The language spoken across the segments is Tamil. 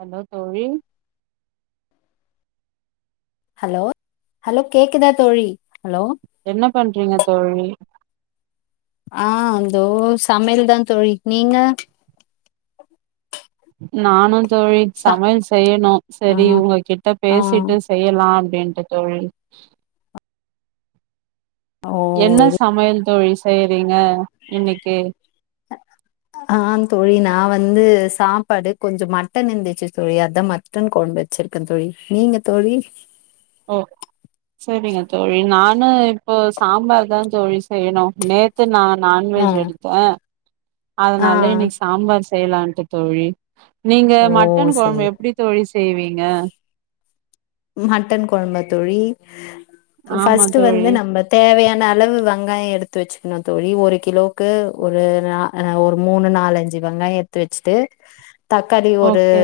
ஹலோ தோழி ஹலோ ஹலோ கேக்குதா தோழி ஹலோ என்ன பண்றீங்க தோழி ஆ அந்தோ சமையல் தா தோழி நீங்க நானும் தோழி சா சமையல் செய்யணு ஆ சேரி உங்ககிட்ட ஆ பேசிட்டு செய்யலா ஏன்ட்ட தோழி ஓ என்ன சரி சமையல் தோழி செய்றீங்க இன்னைக்கு ஆ தோழி நா வந்து சாப்பாடு கொஞ்சோ மட்டன் இருந்துச்சு தோழி அதா மட்டன் கொழம்பு வச்சிருக்கே தோழி நீங்க தோழி ஓ சரிங்க தோழி நானு இப்போ சாம்பார் தா தோழி செய்யணு நேத்து நா ஆ நான்வெஜ் எடுத்தே ஆ அதனால இன்னைக்கு சாம்பார் செய்யலாண்டு தோழி நீங்க ஓ மட்டன் சரி கொழம்பு எப்டி தோழி செய்வீங்க மட்டன் கொழம்பா தோழி ஆமா ஃபஸ்டு வந்து தோழி நம்ம தேவயான அளவு வெங்காயோ எடுத்து எத்து வச்சுக்கணு தோழி ஒரு கிலோக்கு ஒரு நா ஒரு மூனு நாலஞ்சு வெங்காய எடுத்து வச்சுட்டு தக்காளி ஒரு ஓகே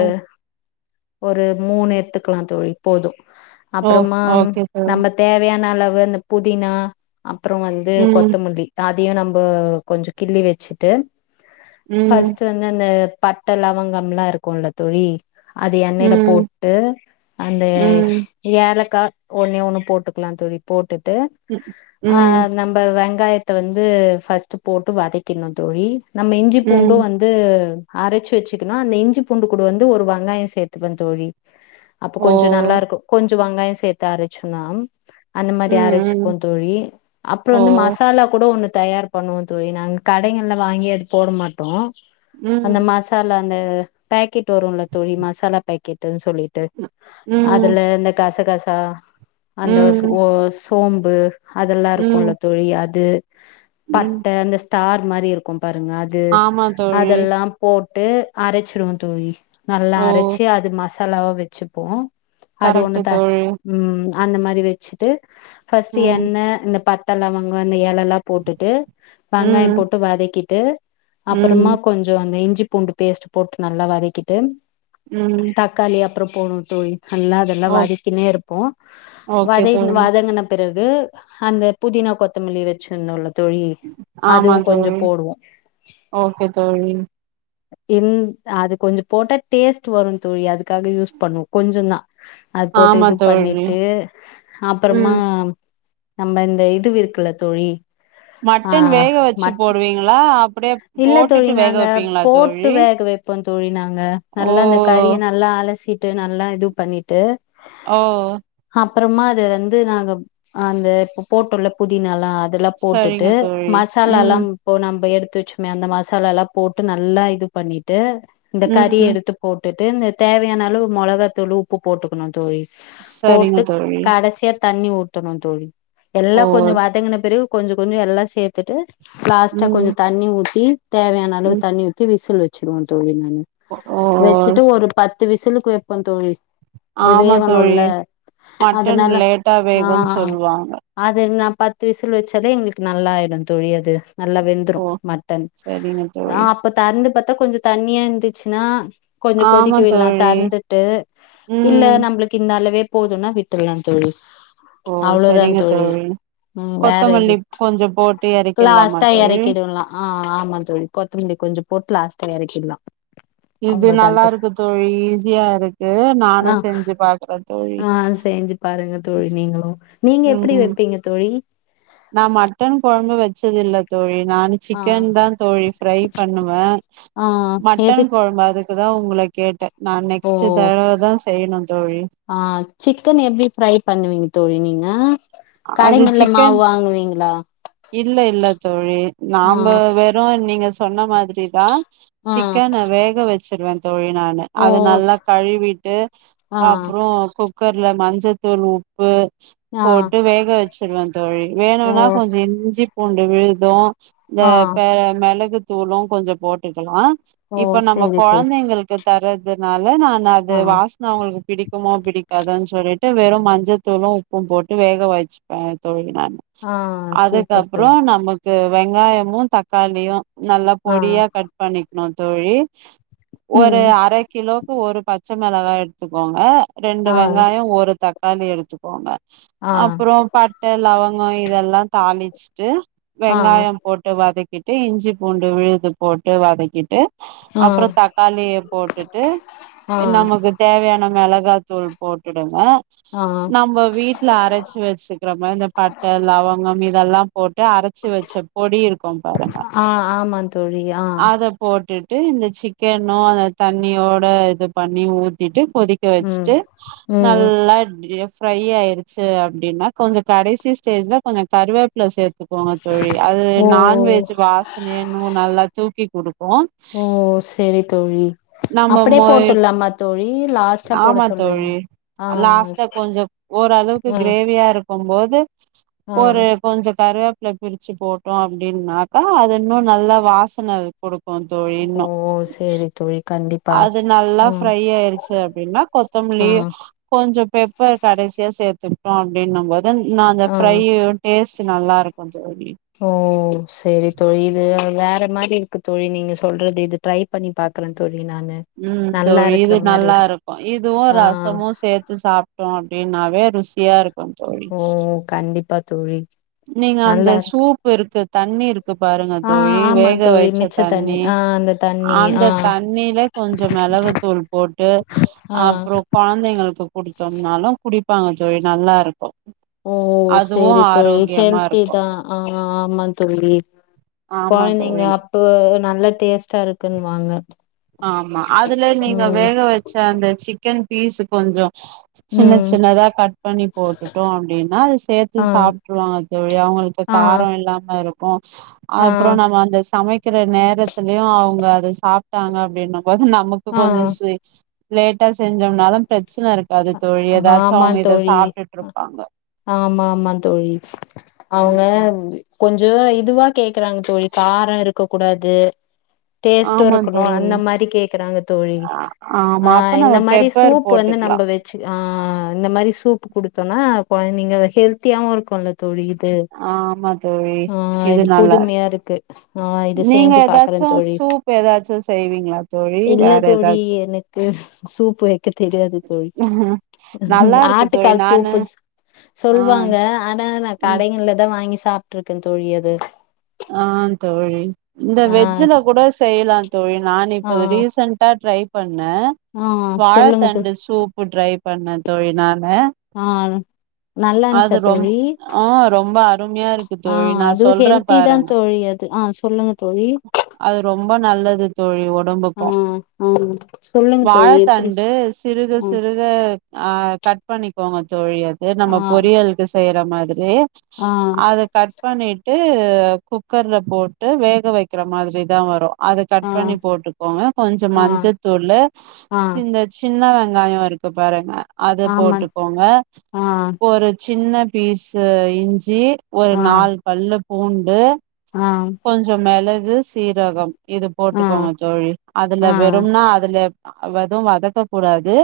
ஒரு மூனு எத்துக்கலா தோழி போதும் ஓ அப்றமா ஓகே தோழி நம்ம தேவயான அதன அளவு இந்த புதினா அப்றோ வந்து ம் கொத்தமல்லி அதையு நம்ப கொஞ்சோ கிள்ளி வச்சுட்டு ம் ஃபஸ்ட்டு வந்து அந்த பட்ட லவங்கம்லா இருக்கும்ல தோழி அது எண்ணெயில ம் போட்டு உம் ம் யா ஏலக்கா ஒன்னே ஒண்ணு போட்டுக்லா தோழி போட்டு போட்டு ம் ஆ ம் நம்ம வெங்காயத்த வந்து ஃபஸ்ட்டு போட்டு வதக்கிடனு தோழி நம்ம இஞ்சி பூண்டு ம். வந்து அரச்சு வச்சுக்கனு அதுல இஞ்சி பூண்டு கூட வந்து ஒரு வெங்காயோ சேத்துப்பே தோழி அப்ப ஓ கொஞ்சோ நல்லா இருக்கு கொஞ்ச வெங்காயோ சேத்து அரச்சுக்கனு அந்த மாரி ம் ம் அரச்சிக்கு தோழி அப்றோ ஓ வந்து மசாலா கூட ஒன்னு தயார் பண்ணுவோ தோழி நாங்க கடைகள்ல வாங்கி அது போட மாட்டோ ம் அந்த மசாலா அந்த பேக்கெட் வரும்ல தோழி மசாலா பேக்கெட்ன்னு சொல்லிட்டு ம் ம் அதுல இந்த கசகசா கா அந்த ஓ சோம்பு அதெல்லா இருக்கும்ல ம் தோழி அது ம் பட்ட அந்த ஸ்டார் மாரி இருக்கும் பாருங்க அது ஆமா தோழி அதெல்லா போட் விட்டு அரச்சிருவோம் தோழி நல்லா ஓ அரைச்சு அது மாஸ் தலாவ வச்சு போம் கரெக்ட்டு தோழி அந்த மாரி வச்சுட்டு பஸ்ட் ம் எண்ணெ இந்த பட் ட லவாங்கம் இந்த எலலா போட்டுட்டு ம் வெங்காயம் போட்டு வதக்கிட்டு ம் அப்றமா கொஞ்சோ அந்த இஞ்சிப் பூண்டு பேஸ்ட் போட்டு நல்லா வதக்கிட்டு ம் தக்காளி அப் டுரு போணு தோழி நல்லா அதெல்லா ஓ வாதிக்கினே இருப்போம் ஓகே வதை தோழி வாதங்கன்ன பிற து அந்த புதினா கொத்தமல்லி வச்சுருந்தோன்ல ஆமாந்தோழி ஓகே தோழி இந் அது கொஞ்ச போட்ட டேஸ்ட் வருந்தோழி அதுக்காக யூஸ் பண்ணுவோம் கொஞ்சந்தா அது போட்டு ஆமா இது தோழி பண்ணிட்டு அப்புறமா ம் நம்ம இந்த இது விற்குல தோழி ஆ மட்டன் வேக வச்சு மட் போடுவீங்களா அப்டியே இல்ல தோழி போட்டுட்டு வேக நாங்க வைப்பீங்களா போட்டு தோழி வேக வைப்போம் தோழி நாங்க ஓ நல்லா அந்த கறிய நல்லா அலசி ட்டு நா நல்லா இது பண்ணிட்டு ஓ அப்புறமா அது வந்து நாங்க அந்த இப்ப போட்டோல புதினல்லா அதுல்லா சரிங்க போட்டுட்டு தோழி மசாலா எல்லா ம் இப்ப நம்ப எடுத் துச்சுமே அந்த மசாலா எல்லா போட்டு நல்லா இது பண்ணிட்டு இந்த கறி ம் எடுத்து போட் ட்டு இந்த தேவயான அளவு மொளகாதூள் உப்பு போட்டுக்கணு தோழி சரிங்க போட்டு தோழி கடைசிய தண்ணி ஊத்தணும் தோழி ஓ எல்லா கொஞ்சம் வதங்கன பிறகு கொஞ்சம் கொஞ்சம் எல்லா சேத்துட்டு லாஸ்ட்டா ம் கொஞ்சம் தண்ணி ஊத்தி தேவயான அளவு ம் தண்ணி ஊத்தி விசில் வச் சிருவன் தோழி நா ம் ஓ வச்சிட்டு ஒரு பத் து விசிலுக்கு வப்பன் தோழி அது ஆமா தோழி வேவணுல்ல மட்டன் அதனால லேட்டா வேகுன் ஆ சொல்வாங்க அது நா பத்து விசில் வச்சாதா எங்களுக்கு நல்லா ஆயிடும் தோழி அது நல்லா வெந்துரு ஓ மட்டன் சரிங்க ஆ தோழி அப்ப தெரந்து பாத் தா கொஞ்சோ தண்ணியா இருந்துச்சின்னா கொஞ்சோ கொதிக்க ஆமா விடலா தோழி தரந்து கு இல்ல ம் நம்பளுக்கு இந் நல்லவே போதுனா விட்ராலா தோழி ஓ அவ்ளோதா சரிங்க தோழி ம் வேற எது கொத்தமல்லி கொஞ்சோ போட்டு எறக்கிடலாமா லாஸ்ட்டா தோழி எறக்கிடுலாம் ஆ ஆமா தோழி கொத்தமல்லி கொஞ்சோ போட்டு லாஸ்ட் த எறக்கிர்லா இது நல்லா இருக்கு தோழி ஈஸியா இருக் ஆ ஆ செஞ்சி பாருங்க தோழி நீங்களும் நீங்க எப்டி ம் வைப்பீங்க தோழி நா மட்டன் கொழம்பு வச்சதில்ல தோழி நானு ஆ சிக்கன் தான் தோழி ஃப்ரை பண்ணுவே ஆ மட்டன் எதுக் கொழம்பு அதுக்கு அதான் உங்கள கேட்ட ஓ தோழி ஆ சிக்கன் எப்டி ஃப்ரை பண்ணுவீங்க தோழி நீங்க அது கடைகங்ள்ல சிக்கன் மாவு வாங்குவீங்களா இல்ல இல்ல தோழி ஆ நாம்ப வெறும் நீங்க சொன்ன மா திரி தா ஆ சிக்கன வேக வச்சு சரி வந்த தோழி நானு ஓ அத நல்லா கழுவிட்டு ஆ அப்றோ குக் குக்கர்ல மஞ்சத்தூள் உப்பு ஆ போட்டு வேகவச் சரி வந்த தோழி ஓ வேணுனா கொஞ்சோ இஞ் இஞ்சி பூண்டு விழுது இந்த ஆ பெ மெளகு தூளு கொஞ்சோ போட்டுக்கலா ஓ இப்ப நம்ம சேரி தோழி கொழந்தைங்களுக்கு தரதுனால நான் அது ஆ வாசன அவுங்களுக்கு பிடிக்குமோ பிடிக்காதோனு சொல்லிட்டு வெறும் மஞ்சத்தூளும் உப்பும் போட்டு வேக வச்சுப்பே தோழி ஆ சூப்பர் அப்றோ தோழி நமக் இது வெங்காயமு தக்காளியு நல்லா ஆ பொடியா கட் பண்ணி நா தோழி ஒரு ம் அர கிலோ ஒரு பச்ச மெளகா எடுத்துக் கோங்க ரெண்டு ஆ வெங்காயோ ஒரு தக்காளி எடுத்துக்கோங்க ஆ அப்றோ பட்ட லவங்க ஆ இதெல்லா தாழி ட்டு ஆ வெங்காயோ போட்டு வதக்கிட்டு இஞ்சி பூண்டு விழுது போட்டு வதக்கிட்டு ஆ அப்றோ தக்காளிய போட்டுட்டு ஆ நமக்கு தேவயான மெளகு மெளகா தூள் போட்டுடுங்க ஆ நம்ப வீட்ல அரச்சு வச்சுக்கிற மாரி இந்த பட்ட லவங்கம் இதெல்லா போட்டு அரைச்சி வச்ச பொடி இருக்கோ பாருங்க ஆ ஆமா தோழி ஆ அத போ போட்டுட்டு இந்த சிக்கனு அந்த தண்ணியோட இது பண்ணி ஊத்திட்டு கொதிக்க ம் வச்சிட்டு ம் நல்லா டிரிஃப் ஃப்ரை ஆயிடுச்சு அப்பிடின்னா கொஞ்சோ கடசி ஸ்டேஜ்ல கொஞ்சோ கருவேப் பில சேத் க்கோங் தோழி அது ஓ நான்வெஜ் வாசனை இன்னு நல்லா தூக்கிகுடுக்கு ஓ சேரி தோழி நம்ம அப்படியே மோய் போட்டுடலாமா தோழி லாஸ்ட்டா போட ஆமா சொல்றீங்க தோழி ஆ லாஸ்டா கொஞ்சோ ஓளவுக்கு ஆ கிரேவியா இருக் போம்போது ஆ கருவேப்பில பிரிச்சி போட்டோ அப்பிடின்னாக்கா அது இன்னு நல்லா வாசன குடுக்கு தோழி ஓ இன்னு சேரி தோழி கண்டிப்பா அது நல்லா ம் ஃப்ரை ஆயிருச்சி அப்பிடின்னா கொத்தமல்லி ம் கொஞ்சோ பெப்பர் கடைசியா சேத் ப்போ அப்பிடின்னு போது தன் நா அந்த ஃப்ரை ம் டேஸ்ட் நல்லா இருக்கு ஓ சேரி தோழி இது வேற மாரி இருக்கு தோழி நீங்க சொல்றது இது ட்ரை பண்ணி பாக்குற தோழி நானு ம் நல்லா தோழி இருக்கிற இது மாரி நல்லா இருக்கு இதுவு ஆ ரசமு சேத்து சாப்டோ ப்டினாவே ருசியா இரு ஓ கண்டிப்பா தோழி நீங்க அந்த நல்லா இருக்கு சூப் இருக்கு தண்ணிருக் து பாருங்க ஆ தோழி ஆமா வேக தோழி வைச்ச மிச்ச தண்ணி ஆ அந்த தண்ணி ஆ அந்த தண்ணில கொஞ்சோ மெளகு தூள் போட்டு ஆ அப்புறோ கொழந்தைங்களுக்கு குடி தோன்னாலு குடிப்பாங்க தோழி நல்லா இருக்கு ஓ அதுவு சேரி தோழி ஆரோக்கியமா இருக்கு ஹல்த்திதா ஆ அமா தோழி ஆமா கொழந்தைங்க தோழி அப்பு வு நல்ல டேஸ்ட்டா இருக்குன்னுவாங்க ஆமா அதுல நீங்க ம் வேக வச்ச அந்த சிக்கன் பீஸ்சு கொஞ்சோ சின்ன ம் சின்னதா கட் பண்ணி போட்டுட்டோ அப்பிடின்னா சேத்து ஆ சாப்ட்ருவாங்க தோழி அவுங்களுக்கு ஆ காரோ இல்லாம இரு தோம் ஆ அப்ற நம்ம அந்த சமைக் கிற நேரத்துலயு அவுங்க அத சாப் டாங்க அப்டின்னு போது நமக்கு ஆ கொஞ்ச சே லேட்டா செஞ்சோன்னாலு பிரச் ஆமா தோழி சாப்ட்டுட்ருப்பாங்க ஆமா மா தோழி ம் அவுங்க ம் கொஞ் ஜுல இதுவா கேக்குறாங்க தோழி காரோ இருக்க கூடாது டேஸ்டு ஆமா இருக்கணு அந்த தோழி மாரி கேக்குறாங்க தோழி ஆ ஆ ஆமா அப்ப இந்த நம்ம மாரி பெப்பர் சூப் வந்து போட்டுக்கலா நம்ப வச் ஆ இந்த மாரி சூப் குடுத்தோனா கொழந்தைங்க கெல்தியாவு இருக்குல்ல தோழி இது ஆமா தோழி ம் இது புதுமையா இருக்கு ஆ இது நீங்க செஞ்சு பாக்குறே ஏதாச்சு தோழி சூப் ஏதாச்சு செய்வீங்களா தோழி இல்ல வேற தோழி ஏதாச்சு எனக்கு சூப் வைக்க தெரியாது தோழி நல்லா இருக்கு தோழி ஆட்டுக்கால் நானு சூப்பு வச்சு ஆ சொல்வாங்க ம் கடைங்கலதா வாங்கி சாப்டுருக்கே தோழி அது ஆ தோழி இந்த ஆ வெஜ்ஜுல கூட செய்யலாந்தோழி நா நானு ஆ இப்ப அது ரீசண்டா ட்ரை னு ஆ சொல்லுங்க தோழி வாழத்தண்டு சூப்பு ட்ரை பண்ண தோழி நானு ஆ நல்லா அது இருந்துச்சா ரொம் தோழி ரொம்ப அருமையா இருக்கு தோழி நா சொல்றே தி தா பாருங்க தோழி அது ஆ சொல்லுங்க தோழி அது ரொம்ப நல்லது தோழி ஒன் ஆ ஒடம்புக்கும் ஆ சொல்லுங்க தோழி எப்டி வாழத்தண்டு சிறுக ஆ சிறுக ஆ கட் பண்ணி போனோஜ் தோழி அது நம்ம ஆ பொரியல்கு செய்யிற மாதுரியே ஆ அத கட் பண்ணிட் டு டு குக்கர்ல போட்டு வேக வைக்கிற மாதிரி தான் வரும் அத ஆ கட் பண்ணி போட்டுக்கோங்க கொஞ்ச ஆ மஞ்சத்தூள் ஆ சி இந்த சின்ன வெங் காயம் இருக்கு பாருங்க அத ஆமா போட்டுக்கோங்க ஆ பொருச் சின்ன பீஸ்சு இஞ்சி ஒரு ஆ நாலு பல்லு பூண்டு ஆ ஆ கொஞ்சோ மெள க்கு சீரகம் இது போட்டுக்கோங்க தோழி அதுல ஆ வெறும்னா அதுல வெது வதக்க கூடாது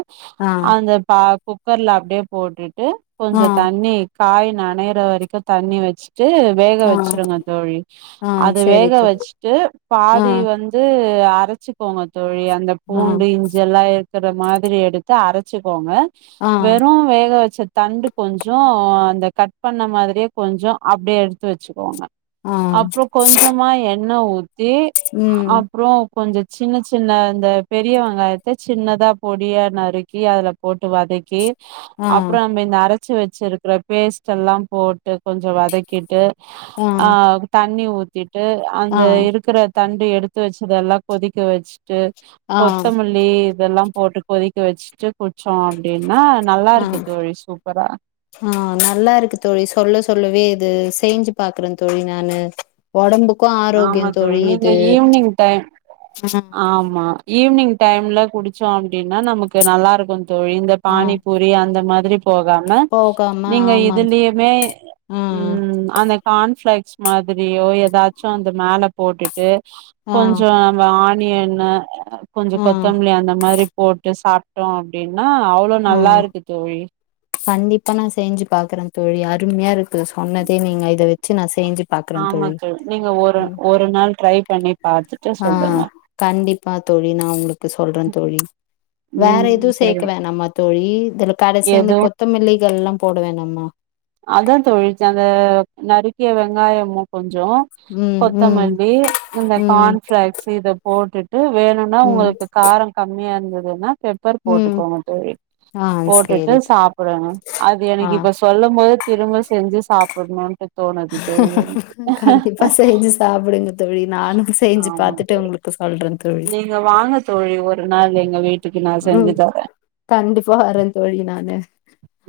ஆ அந்தப்பா குக்கர்ல அப்பிடியே போட் டு ஆ கொஞ்ச தண்ணி காய் நனையற வரைக்கு தண்ணி வச்சி சட்டு வேக ஆ வச் சிருங்க தோழி ஆ அது சேரி வேக தோ வச்சிட்டு ஆ பாதி வந்து து அரைச்சிகோங்க தோழி அந்த ஆ பூண்டு இஞ்சல்லா க்கற மாரி எடுத்து அரச்சிக்கோங்க ஆ வெறு வேக வச் ச்ச தண்டு கொஞ்சோ அந்த கட் பண்ண மாதிரியே கொஞ்சோ அப்பிடியே எடுத்து வச் ச்சி கோங்க ஆ அப்புறோ கொஞ்சமா எண் ண்ண ஊத் தி ம் அப்புறோ கொஞ்ச சின்ன சின்ன இந்த பெரிய வெங்காயத்த சின்னதா பொடியா நறுக்கி அதில போட்டு வதக்கி ஆ அப்புறோ நம்ம இந்த அர ச்சி வச்சிருக்கற பேஸ்ட் எல்லா போட்டு கொஞ்சோ வதக்கிட்டு ஆ தண்ணி ஊத் ர ட்டு ஆ அந்த இருக்கற தண்டு எடுத்து வச்சதெல்லா கொதிக்க வச்சிட்டு ஆ கொத்தமல்லி இதெல்லாம் போட்டுக் கொதிக்க வச்சுட்டு கு ஆ சூப்பரா ஆ நல்லா இருக்கு தோழி சொல்ல சொல்லவே இது செஞ்சு பாக்குறே தோழி நானு ஒடம்புக் ஆமா தோழி நீங்க ஈவி்னிங் டைம் ஆ ஆமா ஈனிங் டைம்ல குடிச்சோ அப்பிடின்னா நமக்கு நல்லா இருக்கு தோழி இந்த ஆ பானிபூரி அந்த மா போகாம போகாம நீங்க ஆமா இதுலியுமே ஆ ம் அந்த கான்ஃபிளெக்ஸ் மாதிரியோ ஏதா ச்சோ அந்த மேல போட்டு ட்டு ஆ கொஞ்சோ நம்ப ஆ நீ என்ன கொஞ்சோ ஆ கொத்தமல்லி அந்த மாரி போட்டு சாப்பிட்டோ அப்பிடின் ன்னா அவ்ளோ ஆ நல்லா இருக்கு தோழி கண்டிப்பா நா செஞ்சி பாக்குறே தோழி அருமையா இருக்கு சொன்னதே நீங்க இத வச்சி நா செஞ்சு பாக்குறே ஆமா தோழி தோ நீங்க ஒரு ம் ஒரு நாள் ட்ரை பண்ணி பாத்துட்டு ஆ சொல்லுங்க கண்டிப்பா தோழி நா உங்ளுக் க்கு சொல்றே தோழி வேற ம் எதுவு சேக்க சரி வேணாமா தோழி இதுல கடைசியா அந்த எதுவு கொத்து த்தமல்லிகள் எல்லா போட வேணம்மா அதா தோழி ச அந்த நறுக்கிய வெங்காயமு கொஞ் சோ ம் ம் கொத்தமல்லி இந்த ம் கான்ஃபிளாக்ஸ் இத போட் ட்டு வேணுன்னா ம் உங்களுக்கு காரோ கம்மியா இருந் துது என்ன பெப்பர் ம் போட்டுக்கோங்க தோழி ஆ போட்டுட்டு சேரி தோழி சாப்பிடுங்க அது ஆ எனக்கு இப்ப சொல்ல த் திரும்ப செ ஞ்சி சாப்பனுட்டு கண்டிப்பா செஞ்சி சாப்புடுங்க தோழி நானு செஞ்சி ஆமா பாத்துட்டு தோழி உங்களுக்கு சொல்றே தோழி நீங்க வாங்க தோழி ஒரு நாங்க இங்க வீட் உம் கண்டிப்பா வரே தோழி நானு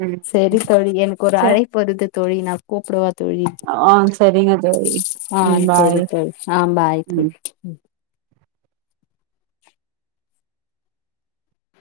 ம் செரி தோழி எனக்கு ஒரு சே அழைப்பு வருது தோழி நா கூப்டுவே தோழி ஆ சரிங்க தோழி ஆ ம் சரி பாய் தோழி அ பாய் ம் தோழி